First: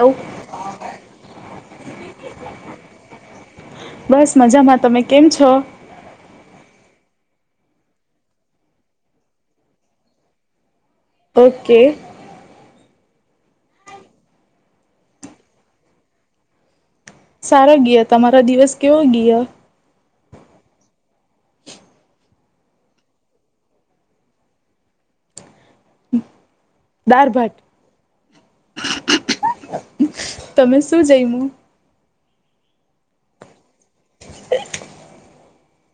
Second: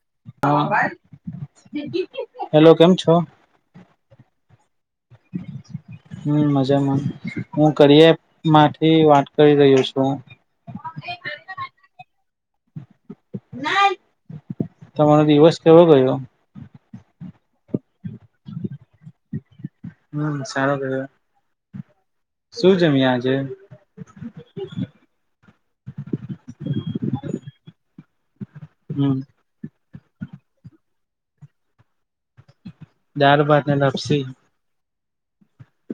Hello. હા hello કેમ છો? બસ મજામાં તમે કેમ છો? હમ્મ મજામાં. હું કરય માંથી વાત કરી રહ્યો છું. ઓકે. તમારો દિવસ કેવો ગયો. સારો ગયો તમારો દિવસ કેવો ગયો. હમ સારો થયો. શું જમી્યા આજે? દાર ભાત. હમ. [inaudible] દાર ભાત અતા ખુછી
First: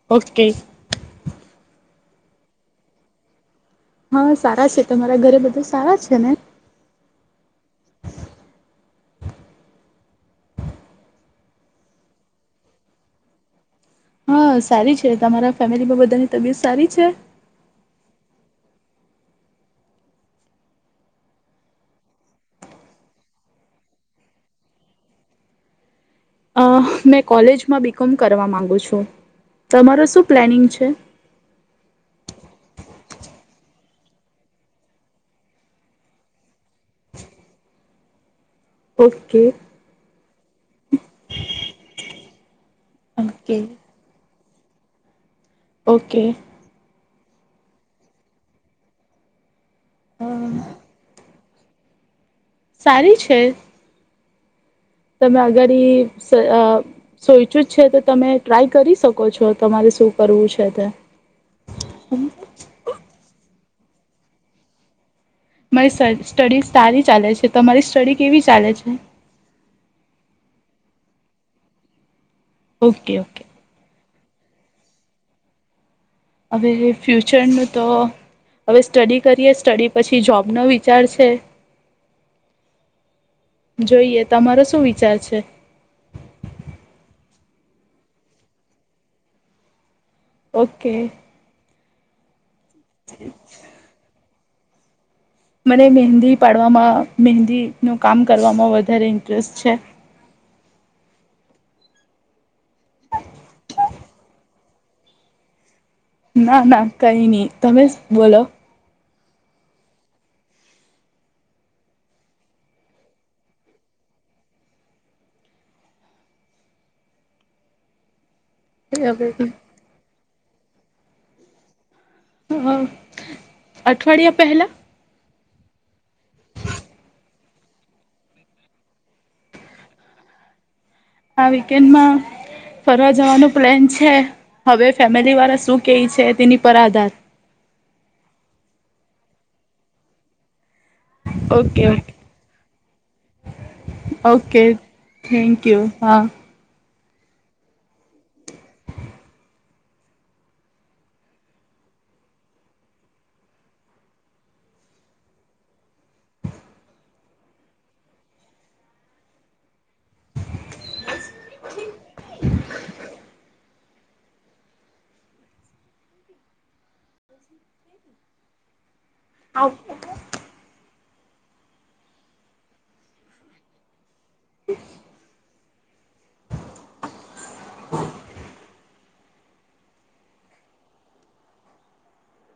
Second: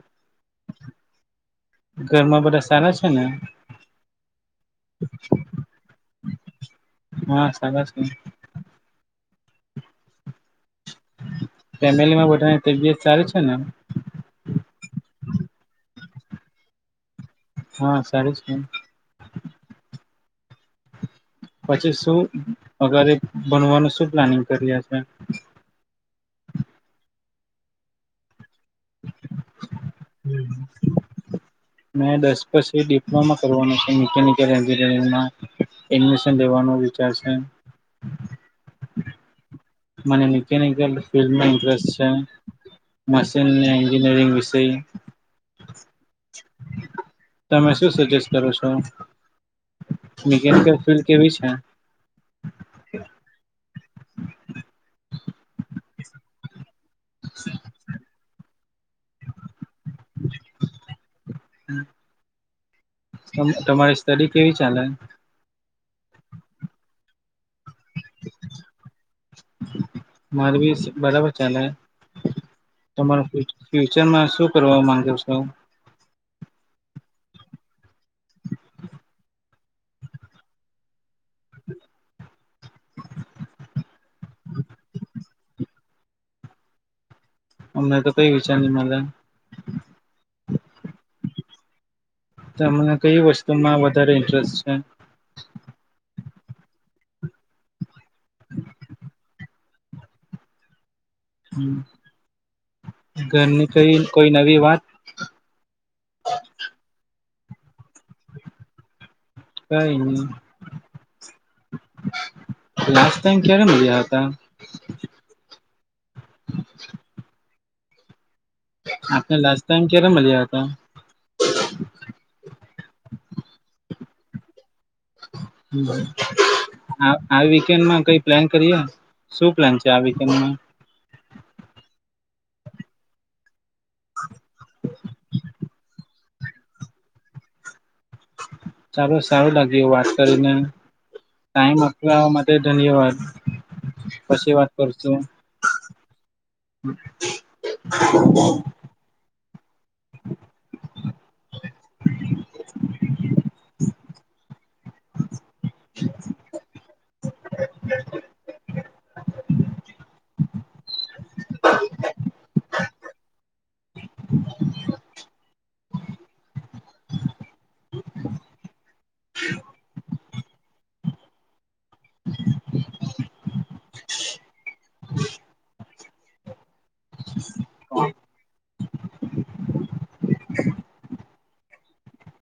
ઓકકેે ઘરમાં બધા સારા છે ને હા સારા છે તમારા ઘરે બધું સારા છે ને હા સારા છ ન ફેમિલીમાં બધાની તબિયત સારી છે ને હા સારી છે તમારા ફેમિલીમાં બધાની તબિયત સારી છે. હા સારું છે. પછી શું અગારે બનવાનું શું પ્લાનિંગ કરી્યા છે. અ મેં કોલેજમાં બીકોમ કરવા માંગ તમારો શું પ્લાનિગ છે. મેં દસ પછી ડિપ્લોમા કરવાનું છે મિકનિકલ એન્જિનિયરિંગમાં એડમિશન લેવાનો વિચાર છે. ઓકે. મને મશીન ઓકે ને એન્જિનિયરિંગ વિશે [inaudible] ઓકે. તમે શું સજેસ્ટ કરો છો? અ [unintelligible] સારી છે. તમે અગડી. સોઈચું જ છે તો તમે. ટ્રાય કરી શકો છો. તમારે શું કરવું છે તે. [inaudible] તમારી સ્ટડી કેવી ચાલે? મારી સ સ્ટડી તારી ચાલે છે. તમારી સ્ટડી કેવી ચાલે છે? [unintelligible] ઓકે તમાર ઓકે ફ્યુચરમાં શું? કરવા માંગ્યો છો. હવે ફ્યુચરનું તો હવે સ્ટડી કરીએ. સ્ટડી પછી જોબનો વિચાર છે. જોઈએ તમારો શું વિચાર છે? અમને તો કઈ વિચાર ની મલે. ઓકે! તમને કઈ વસ્તુમાં વધારે ઇન્ટરેસ્ટ? છે. મને મહેંદી પાડવામાં મહેંદીનું કામ કરવામાં વધારે ઇન્ટરેસ્ટ છે. ઘરની કઈ કોઈ નવી વાત? કઈ ની. તમે બોલો. કઈ ની. લાસ્ટ ટાઈમ ક્યારે મળ્યા હતા? આપને લાસ્ટ ટાઈમ ક્યારે મલ્યા? [inaudible] હન અઠવાડિયા પહેલા. હમ, આ આ વીકેન્ડમા કઈ પ્લેન કરીએ. શું પ્લેન છે આ વેકેન્ડમાં? આ વેકેન્ડમાં ફરવા જવાનો પ્લેન છે. હવે ફેમિલીવાળા શું કેય છે, તેની પર આધાર. સારું સારું લાગ્યું વાત કરીને. ટાઈમ ઓકે ઓકે આપવા માટે ધન્યવાદ. પછી ઓકે વાત કરશુ. [inaudible] થેન્ક યુ હા [inaudible] [inaudible]